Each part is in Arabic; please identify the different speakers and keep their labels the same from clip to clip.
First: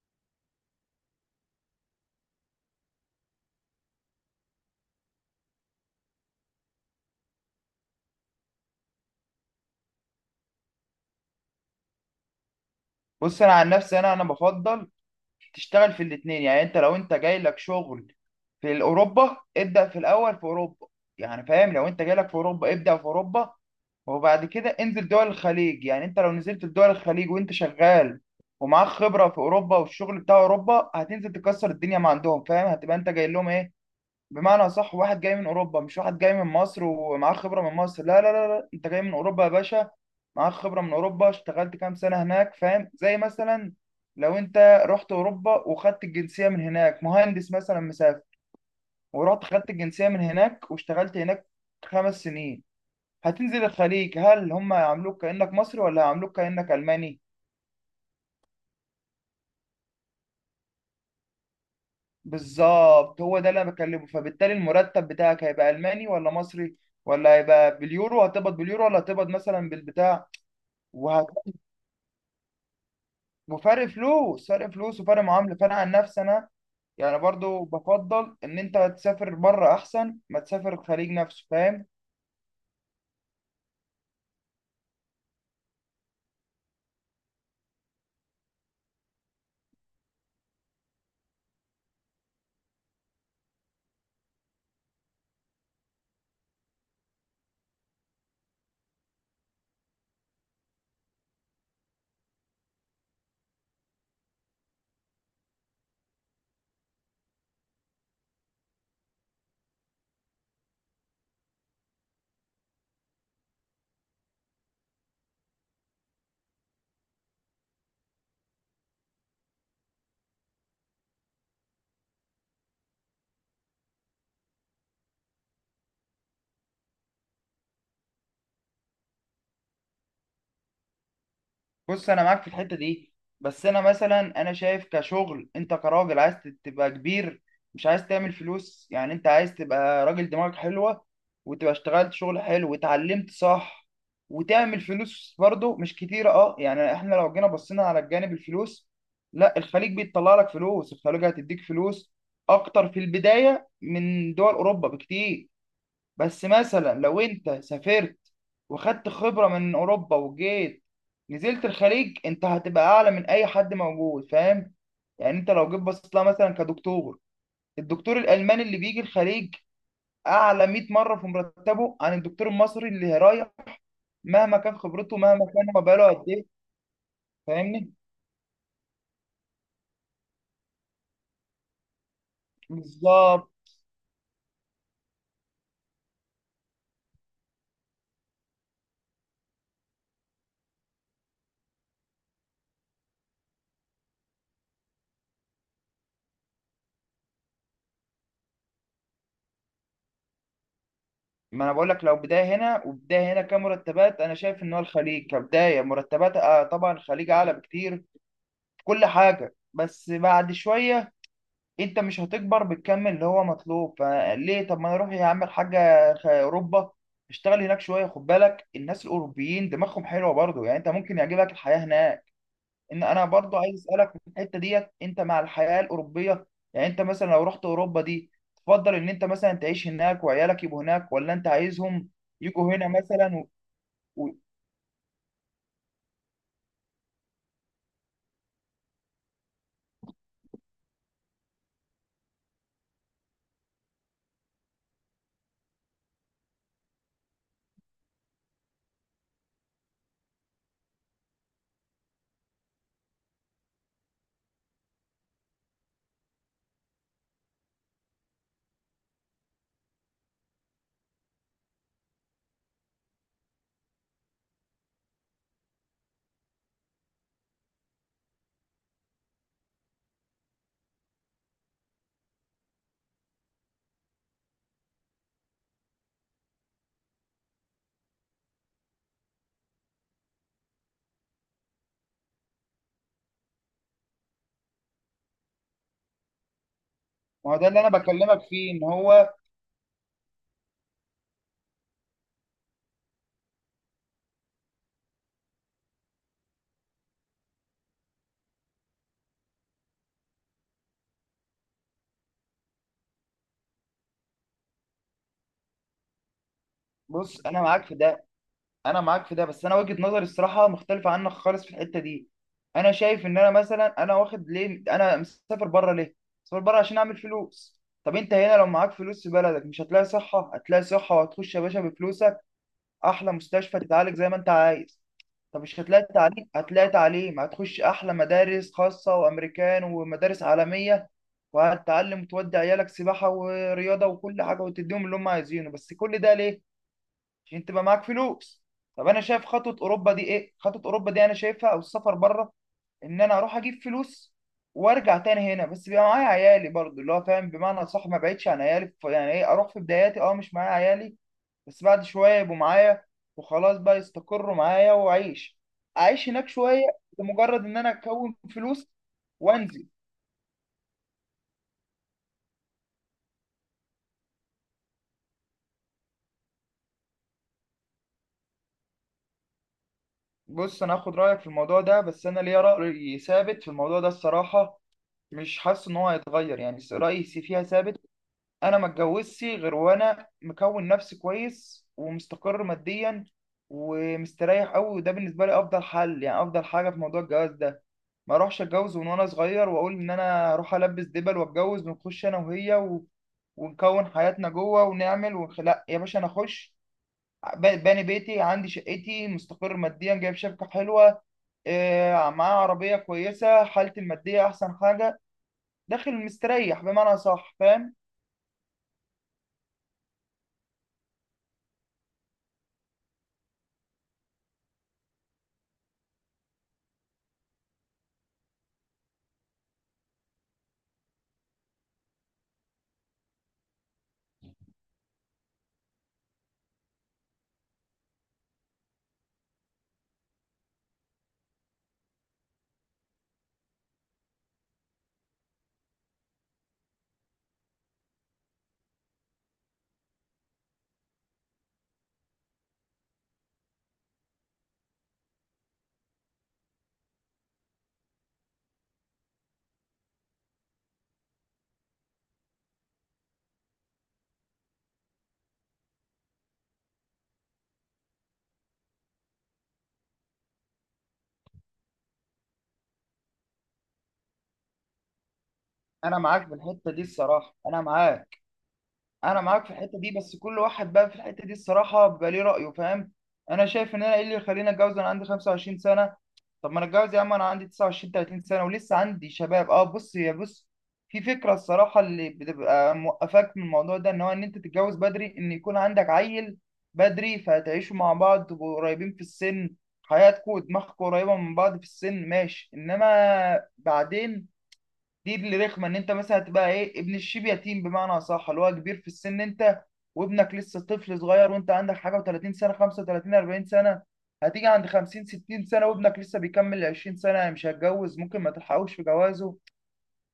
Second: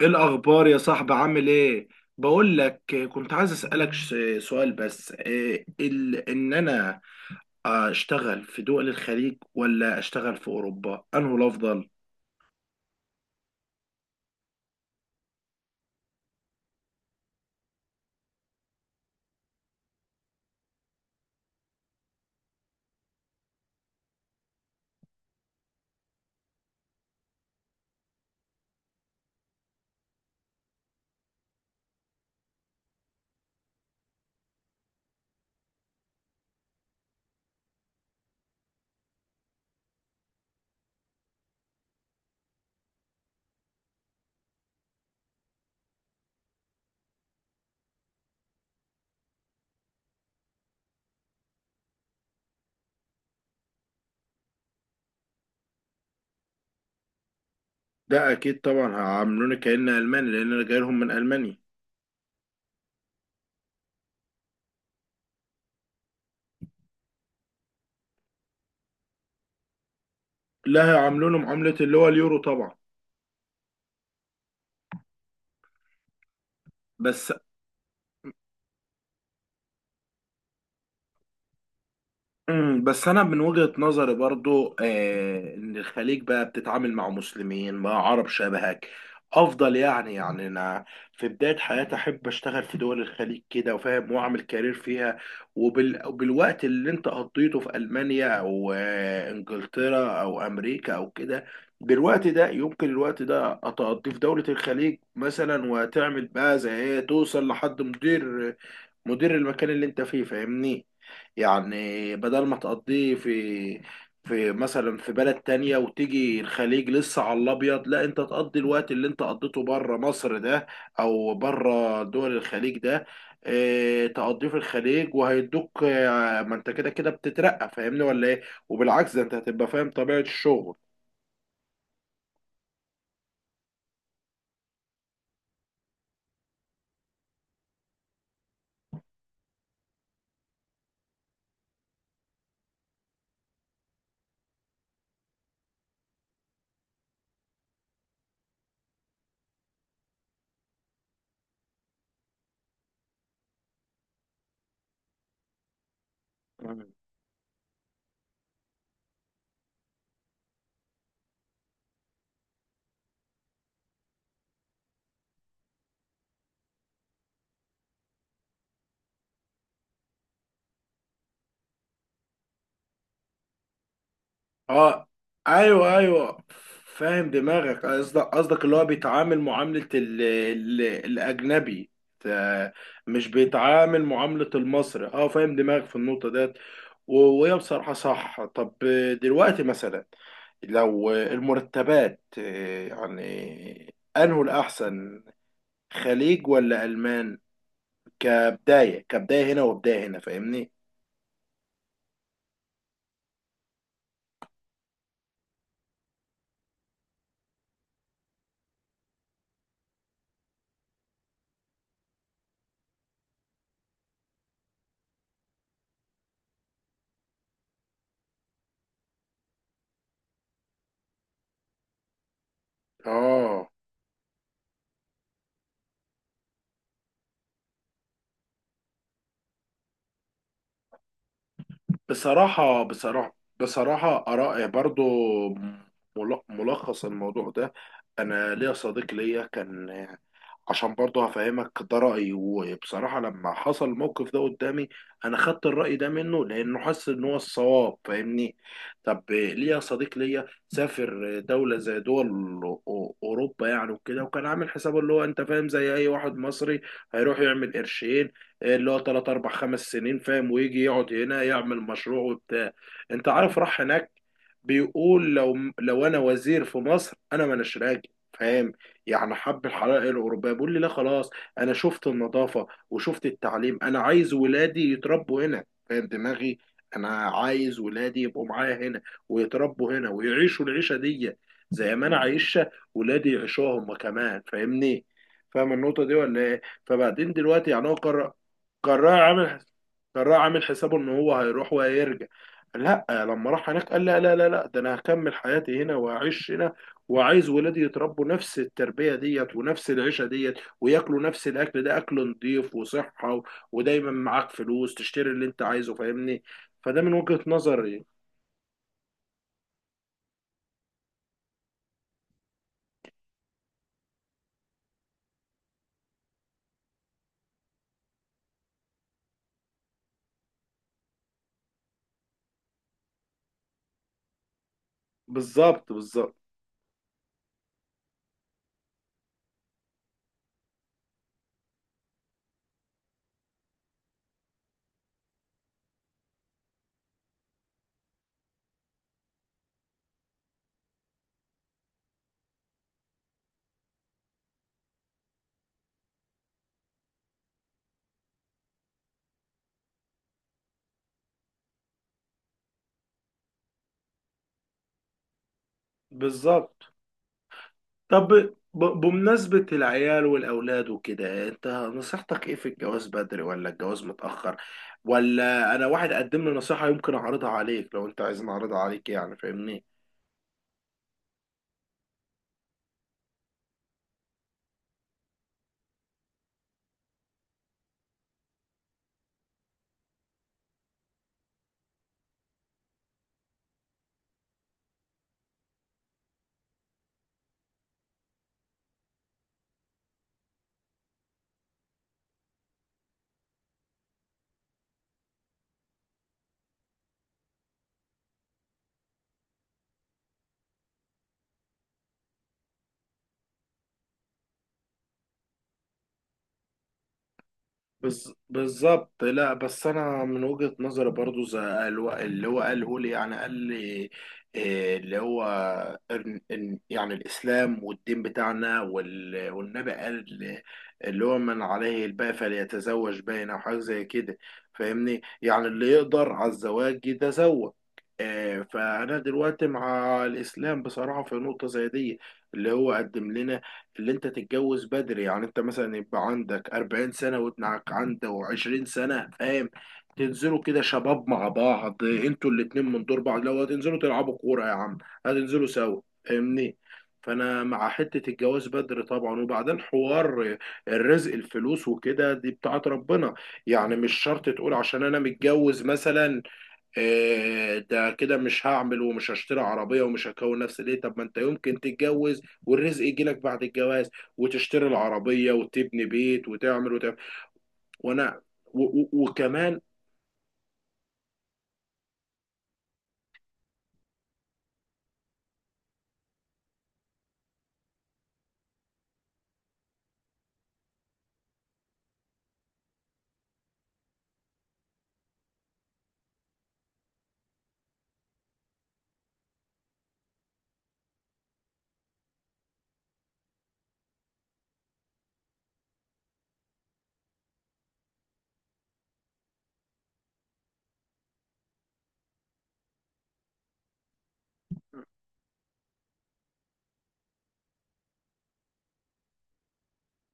Speaker 1: ايه الاخبار يا صاحبي، عامل ايه؟ بقول لك. كنت عايز اسالك سؤال، بس ان انا اشتغل في دول الخليج ولا اشتغل في اوروبا، انه الافضل؟
Speaker 2: بص، انا عن نفسي انا بفضل تشتغل في الاثنين. يعني انت لو انت جاي لك شغل في اوروبا، ابدا في الاول في اوروبا. يعني فاهم، لو انت جاي لك في اوروبا ابدا في اوروبا، وبعد كده انزل دول الخليج. يعني انت لو نزلت في دول الخليج وانت شغال ومعاك خبره في اوروبا والشغل بتاع اوروبا، هتنزل تكسر الدنيا ما عندهم. فاهم؟ هتبقى انت جاي لهم ايه؟ بمعنى صح، واحد جاي من اوروبا مش واحد جاي من مصر ومعاه خبره من مصر. لا لا لا لا، انت جاي من اوروبا يا باشا، معاك خبره من اوروبا، اشتغلت كام سنه هناك. فاهم؟ زي مثلا لو انت رحت اوروبا وخدت الجنسيه من هناك، مهندس مثلا مسافر، ورحت خدت الجنسيه من هناك واشتغلت هناك خمس سنين، هتنزل الخليج. هل هم هيعاملوك كانك مصري ولا هيعاملوك كانك الماني؟
Speaker 1: ده اكيد طبعا هيعاملوني كأن الماني، لان انا جاي لهم من المانيا.
Speaker 2: بالظبط، هو ده اللي انا بكلمه. فبالتالي المرتب بتاعك هيبقى الماني ولا مصري؟ ولا هيبقى باليورو؟ هتقبض باليورو ولا هتقبض مثلا بالبتاع؟
Speaker 1: لا،
Speaker 2: وهت...
Speaker 1: هيعاملوني معاملة اللي هو اليورو طبعا.
Speaker 2: وفرق فلوس، فرق فلوس وفرق معامله. فانا عن نفسي انا يعني
Speaker 1: بس
Speaker 2: برضو بفضل ان انت تسافر بره احسن ما تسافر الخليج نفسه. فاهم؟
Speaker 1: انا من وجهة نظري برضو ان الخليج بقى بتتعامل مع مسلمين، مع عرب شبهك، افضل. يعني انا في بداية حياتي احب اشتغل في دول الخليج كده، وفاهم، واعمل كارير فيها. وبالوقت اللي انت قضيته في المانيا، او انجلترا او امريكا او كده، بالوقت ده يمكن الوقت ده اتقضيه في دولة الخليج مثلا، وتعمل بقى زي ايه، توصل لحد مدير المكان اللي انت فيه، فاهمني؟ يعني بدل ما تقضيه في مثلا في بلد تانية، وتيجي الخليج لسه على الأبيض، لا، انت تقضي الوقت اللي انت قضيته بره مصر ده، أو بره دول الخليج ده، اه تقضيه في الخليج وهيدوك. اه ما انت كده كده بتترقى، فاهمني ولا ايه؟ وبالعكس ده، انت هتبقى فاهم طبيعة الشغل.
Speaker 2: بص انا معاك في الحته دي، بس انا مثلا انا شايف، كشغل انت كراجل، عايز تبقى كبير، مش عايز تعمل فلوس. يعني انت عايز تبقى راجل دماغك حلوه، وتبقى اشتغلت شغل حلو واتعلمت صح، وتعمل فلوس برضه مش كتيره. اه يعني احنا لو جينا بصينا على الجانب الفلوس، لا الخليج بيطلع لك فلوس، الخليج هتديك فلوس اكتر في البدايه من دول اوروبا بكتير. بس مثلا لو انت سافرت وخدت خبرة من اوروبا وجيت نزلت الخليج، انت هتبقى اعلى من اي حد موجود. فاهم؟ يعني انت لو جيت بصيت لها مثلا كدكتور، الدكتور الالماني اللي بيجي الخليج اعلى 100 مرة في مرتبه عن الدكتور المصري اللي رايح، مهما كان
Speaker 1: اه،
Speaker 2: خبرته، مهما كان ما
Speaker 1: ايوه
Speaker 2: بقاله قد
Speaker 1: ايوه.
Speaker 2: ايه.
Speaker 1: فاهم دماغك.
Speaker 2: فاهمني؟
Speaker 1: قصدك اللي هو بيتعامل معاملة ال ال الأجنبي. ت- مش
Speaker 2: بالظبط.
Speaker 1: بيتعامل معاملة المصري. اه فاهم دماغك في النقطة ديت. و- وهي بصراحة صح. طب دلوقتي مثلا، لو المرتبات يعني أنه الأحسن، خليج ولا ألمان؟ كبداية هنا وبداية هنا، فاهمني؟
Speaker 2: ما انا بقول لك، لو بدايه هنا وبدايه هنا كمرتبات، انا شايف ان هو الخليج كبدايه مرتبات، آه، طبعا الخليج اعلى بكتير في كل حاجه. بس بعد شويه انت مش هتكبر بالكم اللي هو مطلوب. فليه؟ طب ما انا اروح يا عم الحاجه اوروبا، اشتغل هناك شويه. خد بالك، الناس الاوروبيين دماغهم حلوه برضو، يعني انت ممكن يعجبك الحياه هناك. ان انا برضو
Speaker 1: اه،
Speaker 2: عايز اسالك في الحته ديت، انت مع الحياه الاوروبيه؟ يعني انت مثلا لو رحت اوروبا دي، تفضل ان انت مثلا تعيش هناك وعيالك يبقوا هناك، ولا انت عايزهم يجوا
Speaker 1: بصراحة
Speaker 2: هنا
Speaker 1: بصراحة
Speaker 2: مثلا
Speaker 1: بصراحة
Speaker 2: و...
Speaker 1: آراء برضو. ملخص الموضوع ده، أنا ليا صديق ليا كان، عشان برضه هفهمك ده رأيي، وبصراحة لما حصل الموقف ده قدامي أنا خدت الرأي ده منه، لأنه حس إن هو الصواب، فاهمني؟ طب ليه يا صديق ليا سافر دولة زي دول أوروبا يعني وكده، وكان عامل حسابه اللي هو، أنت فاهم، زي أي واحد مصري هيروح يعمل قرشين، اللي هو تلات أربع خمس سنين فاهم، ويجي يقعد هنا يعمل مشروع وبتاع. أنت عارف، راح هناك بيقول، لو أنا وزير في مصر أنا ما راجل، فاهم؟ يعني حب الحضاره الاوروبيه. بيقول لي، لا خلاص، انا شفت النظافه وشفت التعليم، انا عايز ولادي يتربوا هنا. فاهم دماغي؟ انا عايز ولادي يبقوا معايا هنا، ويتربوا هنا، ويعيشوا العيشه دي زي ما انا عايشها، ولادي يعيشوها هم كمان، فاهمني؟ فاهم النقطه دي ولا ايه؟ فبعدين
Speaker 2: ما هو ده
Speaker 1: دلوقتي
Speaker 2: اللي
Speaker 1: يعني
Speaker 2: انا
Speaker 1: هو قرر.
Speaker 2: بكلمك فيه، ان
Speaker 1: قرع
Speaker 2: هو
Speaker 1: عامل قرع عامل حسابه ان هو هيروح وهيرجع. لا، لما راح هناك قال، لا لا لا لا، ده انا هكمل حياتي هنا وهعيش هنا، وعايز ولادي يتربوا نفس التربيه ديت ونفس العيشه ديت، وياكلوا نفس الاكل ده، اكل نضيف وصحه، و- ودايما معاك فلوس تشتري اللي انت عايزه، فاهمني؟ فده من وجهة
Speaker 2: بص انا معاك في
Speaker 1: نظري.
Speaker 2: ده، انا معاك في ده، بس انا وجهة نظري الصراحه مختلفه عنك خالص في الحته دي. انا شايف ان انا مثلا انا واخد ليه، انا مسافر بره ليه؟ مسافر بره عشان اعمل فلوس. طب انت هنا لو معاك فلوس في بلدك، مش هتلاقي صحه؟ هتلاقي صحه، وهتخش يا باشا بفلوسك احلى مستشفى، تتعالج زي ما انت عايز. طب مش
Speaker 1: بالظبط،
Speaker 2: هتلاقي
Speaker 1: بالظبط،
Speaker 2: تعليم؟ هتلاقي تعليم، هتخش احلى مدارس خاصه وامريكان ومدارس عالميه، وهتتعلم، وتودي عيالك سباحه ورياضه وكل حاجه، وتديهم اللي هم عايزينه. بس كل ده ليه؟ عشان تبقى معاك فلوس. طب انا شايف خطوه اوروبا دي ايه، خطوه اوروبا دي انا شايفها او السفر بره، ان انا اروح اجيب فلوس وارجع تاني هنا، بس بيبقى معايا عيالي برضو اللي هو فاهم بمعنى صح، ما بعيدش عن عيالي، يعني ايه، اروح في بداياتي اه مش معايا عيالي، بس بعد شويه يبقوا معايا وخلاص بقى، يستقروا معايا واعيش اعيش هناك شويه
Speaker 1: بالظبط.
Speaker 2: لمجرد ان انا
Speaker 1: طب
Speaker 2: اكون فلوس
Speaker 1: بمناسبة
Speaker 2: وانزل.
Speaker 1: العيال والأولاد وكده، أنت نصيحتك إيه؟ في الجواز بدري ولا الجواز متأخر؟ ولا، أنا واحد قدم لي نصيحة، يمكن أعرضها عليك لو أنت عايز، أعرضها عليك يعني، فاهمني؟
Speaker 2: بص انا هاخد رايك في الموضوع ده، بس انا ليا راي ثابت في الموضوع ده الصراحه، مش حاسس ان هو هيتغير، يعني رايي فيها ثابت. انا ما اتجوزش غير وانا مكون نفسي كويس ومستقر ماديا ومستريح قوي، وده بالنسبه لي افضل حل، يعني افضل حاجه في موضوع الجواز ده. ما اروحش اتجوز من وانا صغير واقول ان انا هروح البس دبل واتجوز، ونخش انا وهي ونكون حياتنا جوه ونعمل لا يا باشا، انا اخش باني بيتي، عندي شقتي، مستقر ماديا، جايب شبكه حلوه، معاه عربيه كويسه، حالتي الماديه احسن حاجه، داخل مستريح بمعنى صح. فاهم؟
Speaker 1: بالظبط. لا، بس انا من وجهة نظري برضو، زي اللي هو قاله لي، يعني قال لي إيه اللي هو، إن يعني الاسلام والدين بتاعنا، والنبي قال، اللي هو، من عليه الباء فليتزوج باين او حاجه زي كده، فاهمني؟ يعني اللي يقدر على الزواج يتزوج. إيه، فانا دلوقتي مع الاسلام بصراحه في نقطه زي دي، اللي هو قدم لنا، اللي انت تتجوز بدري. يعني انت مثلا يبقى عندك 40 سنة، وابنك عنده 20 سنة، فاهم؟ تنزلوا كده شباب مع بعض، انتوا الاتنين من دور بعض. لو هتنزلوا تلعبوا كورة يا عم، هتنزلوا سوا، فاهمني؟ فانا مع حتة الجواز بدري طبعا. وبعدين، حوار الرزق، الفلوس وكده دي بتاعت ربنا. يعني مش شرط تقول، عشان انا متجوز مثلا ده كده مش هعمل، ومش هشتري عربية، ومش هكون نفسي. ليه؟ طب ما انت يمكن تتجوز والرزق يجيلك بعد الجواز، وتشتري العربية، وتبني
Speaker 2: انا معاك
Speaker 1: بيت،
Speaker 2: في الحته
Speaker 1: وتعمل
Speaker 2: دي
Speaker 1: وتعمل.
Speaker 2: الصراحه، انا معاك،
Speaker 1: وانا و و
Speaker 2: انا معاك في
Speaker 1: وكمان.
Speaker 2: الحته دي. بس كل واحد بقى في الحته دي الصراحه بيبقى ليه رايه. فاهم؟ انا شايف ان انا ايه اللي يخليني اتجوز وانا عندي 25 سنه؟ طب ما انا اتجوز يا عم انا عندي 29 30 سنه ولسه عندي شباب. اه بص، يا بص، في فكره الصراحه اللي بتبقى موقفاك من الموضوع ده، ان هو ان انت تتجوز بدري، ان يكون عندك عيل بدري، فتعيشوا مع بعض، تبقوا قريبين في السن، حياتكم ودماغكم قريبه من بعض في السن، ماشي. انما بعدين دي اللي رخمه، ان انت مثلا تبقى ايه، ابن الشيب يتيم، بمعنى اصح اللي هو كبير في السن انت، وابنك لسه طفل صغير، وانت عندك حاجه و30 سنه، 35، 40 سنه، هتيجي عند 50، 60 سنه، وابنك لسه بيكمل 20 سنه، مش هيتجوز، ممكن ما تلحقوش في جوازه.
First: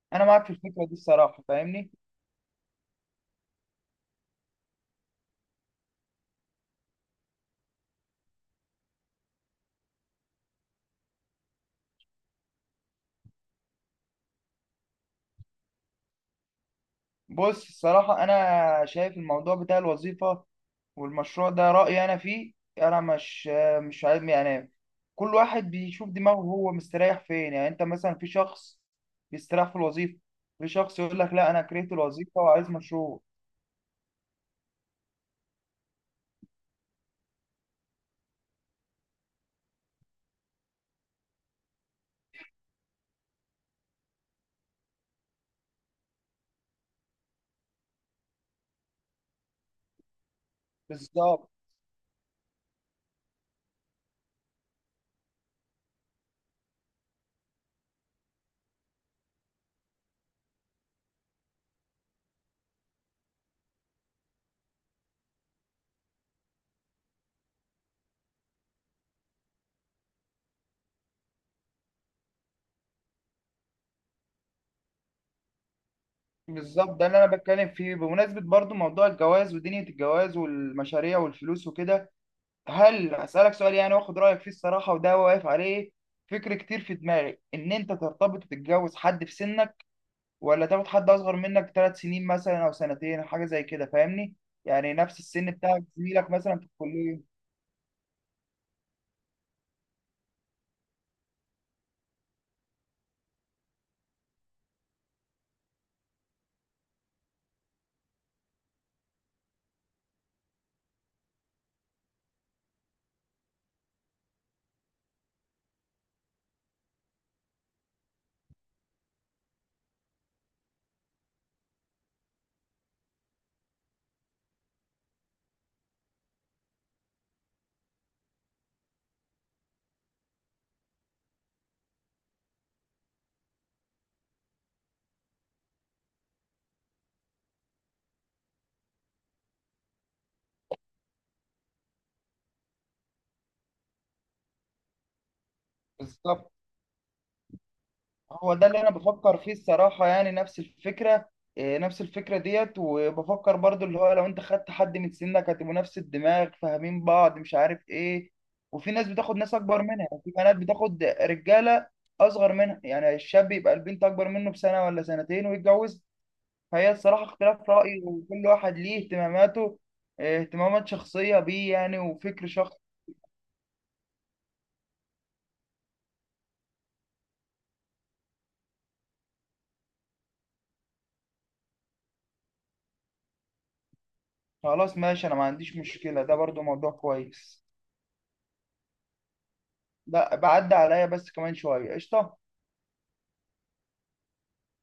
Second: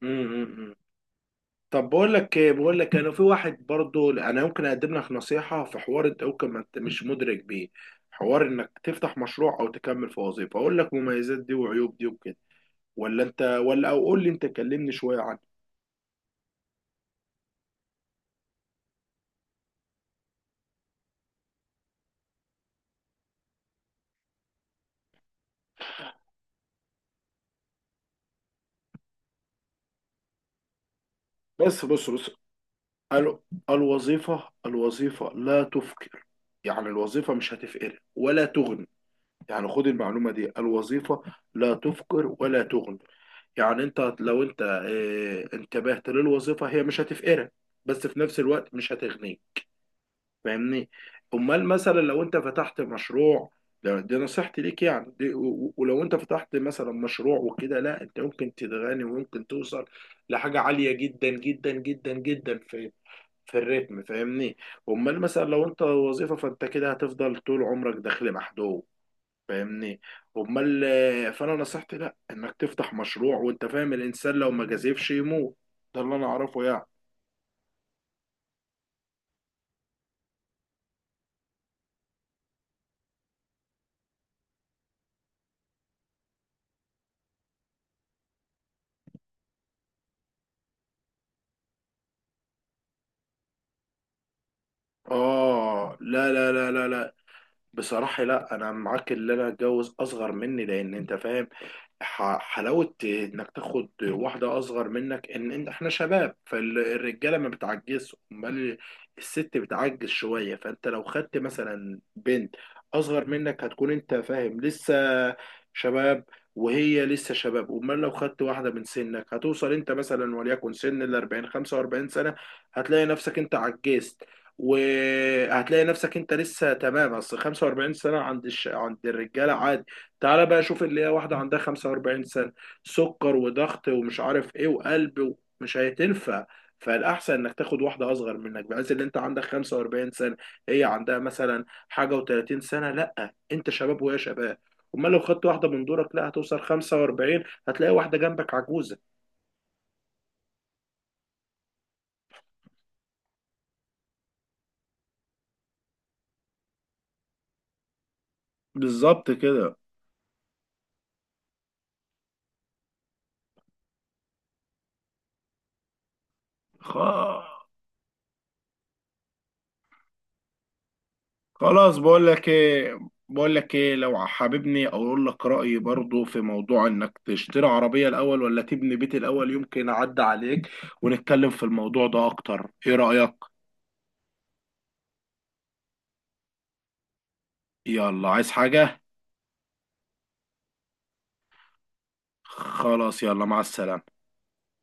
Speaker 1: م
Speaker 2: انا معاك
Speaker 1: -م
Speaker 2: في
Speaker 1: -م.
Speaker 2: الفكره دي الصراحه.
Speaker 1: طب
Speaker 2: فاهمني؟
Speaker 1: بقول لك ايه، بقول لك، انا في واحد برضو انا يمكن اقدم لك نصيحة، في حوار انت يمكن ما انت مش مدرك بيه، حوار انك تفتح مشروع او تكمل في وظيفة. اقول لك مميزات دي وعيوب دي وكده، ولا انت، ولا، او قول لي انت، كلمني شوية عنه.
Speaker 2: بص الصراحة، أنا شايف الموضوع بتاع الوظيفة والمشروع ده، رأيي أنا فيه، أنا مش عارف يعني، كل واحد بيشوف دماغه هو مستريح فين. يعني أنت مثلا في شخص بيستريح في الوظيفة، في شخص يقول لك لا أنا
Speaker 1: بس
Speaker 2: كرهت
Speaker 1: بص بص.
Speaker 2: الوظيفة وعايز مشروع.
Speaker 1: ال- الوظيفة لا تفقر. يعني الوظيفة مش هتفقر ولا تغني. يعني خد المعلومة دي، الوظيفة لا تفقر ولا تغني. يعني انت لو انت انتبهت للوظيفة، هي مش هتفقرك، بس في نفس الوقت مش هتغنيك، فاهمني؟
Speaker 2: بالظبط
Speaker 1: امال مثلا لو انت فتحت مشروع، دي نصيحتي ليك يعني، دي ولو انت فتحت مثلا مشروع وكده، لا، انت ممكن تتغني، وممكن توصل لحاجة عالية جدا جدا جدا جدا في الريتم، فاهمني؟ امال مثلا لو انت وظيفه، فانت كده هتفضل طول عمرك داخل محدود، فاهمني؟ امال فانا نصيحتي، لا، انك تفتح مشروع. وانت فاهم، الانسان لو ما جازفش يموت. ده اللي انا اعرفه يعني.
Speaker 2: بالظبط، ده اللي أنا بتكلم فيه. بمناسبة برضو موضوع الجواز ودنيا الجواز والمشاريع والفلوس وكده، هل أسألك سؤال يعني وآخد رأيك فيه الصراحة، وده واقف عليه. فكر كتير في دماغي، إن أنت ترتبط وتتجوز حد في سنك، ولا تاخد حد اصغر منك ثلاث سنين مثلا او سنتين حاجه زي كده؟ فاهمني؟ يعني نفس السن بتاعك،
Speaker 1: اه،
Speaker 2: زميلك
Speaker 1: لا لا
Speaker 2: مثلا في
Speaker 1: لا لا لا،
Speaker 2: الكليه.
Speaker 1: بصراحة لا، أنا معاك. اللي أنا أتجوز أصغر مني، لأن أنت فاهم حلاوة إنك تاخد واحدة أصغر منك، إن إحنا شباب. فالرجالة ما بتعجزش، أمال الست بتعجز شوية. فأنت لو خدت مثلا بنت أصغر منك، هتكون أنت فاهم لسه شباب، وهي لسه شباب. أمال لو خدت واحدة من سنك، هتوصل أنت مثلا، وليكن سن 40، 45 سنة، هتلاقي نفسك أنت عجزت، وهتلاقي نفسك انت لسه تمام. اصل 45 سنه عند عند الرجاله عادي. تعالى بقى شوف اللي هي واحده عندها 45 سنه، سكر وضغط ومش عارف ايه وقلب مش هتنفع. فالاحسن انك تاخد واحده اصغر منك، بحيث ان انت عندك 45 سنه، هي عندها مثلا حاجه و30 سنه، لا، انت شباب وهي شباب. امال لو خدت واحده من دورك، لا،
Speaker 2: بالظبط،
Speaker 1: هتوصل 45 هتلاقي واحده جنبك
Speaker 2: هو ده اللي انا
Speaker 1: عجوزه.
Speaker 2: بفكر فيه الصراحه، يعني نفس الفكره. إيه، نفس الفكره ديت. وبفكر برضو اللي هو لو انت خدت حد من سنك، هتبقوا نفس الدماغ، فاهمين بعض، مش عارف ايه. وفي ناس
Speaker 1: بالظبط
Speaker 2: بتاخد ناس
Speaker 1: كده.
Speaker 2: اكبر منها، يعني في بنات بتاخد رجاله اصغر منها، يعني الشاب يبقى البنت اكبر منه بسنه ولا سنتين ويتجوز. فهي
Speaker 1: خا
Speaker 2: الصراحة اختلاف رأي، وكل واحد ليه اهتماماته، اه، اهتمامات شخصية بيه
Speaker 1: خلاص،
Speaker 2: يعني،
Speaker 1: بقول
Speaker 2: وفكر
Speaker 1: لك
Speaker 2: شخص
Speaker 1: ايه، بقول لك ايه، لو حاببني اقول لك رايي برضو في موضوع انك تشتري عربيه الاول ولا تبني بيت الاول، يمكن اعدي عليك ونتكلم في الموضوع ده اكتر، ايه رايك؟
Speaker 2: خلاص ماشي، أنا ما عنديش مشكلة، ده برضو موضوع كويس.
Speaker 1: يلا عايز حاجه؟
Speaker 2: ده بعد عليا بس كمان شوية قشطة.
Speaker 1: خلاص، يلا مع السلامه.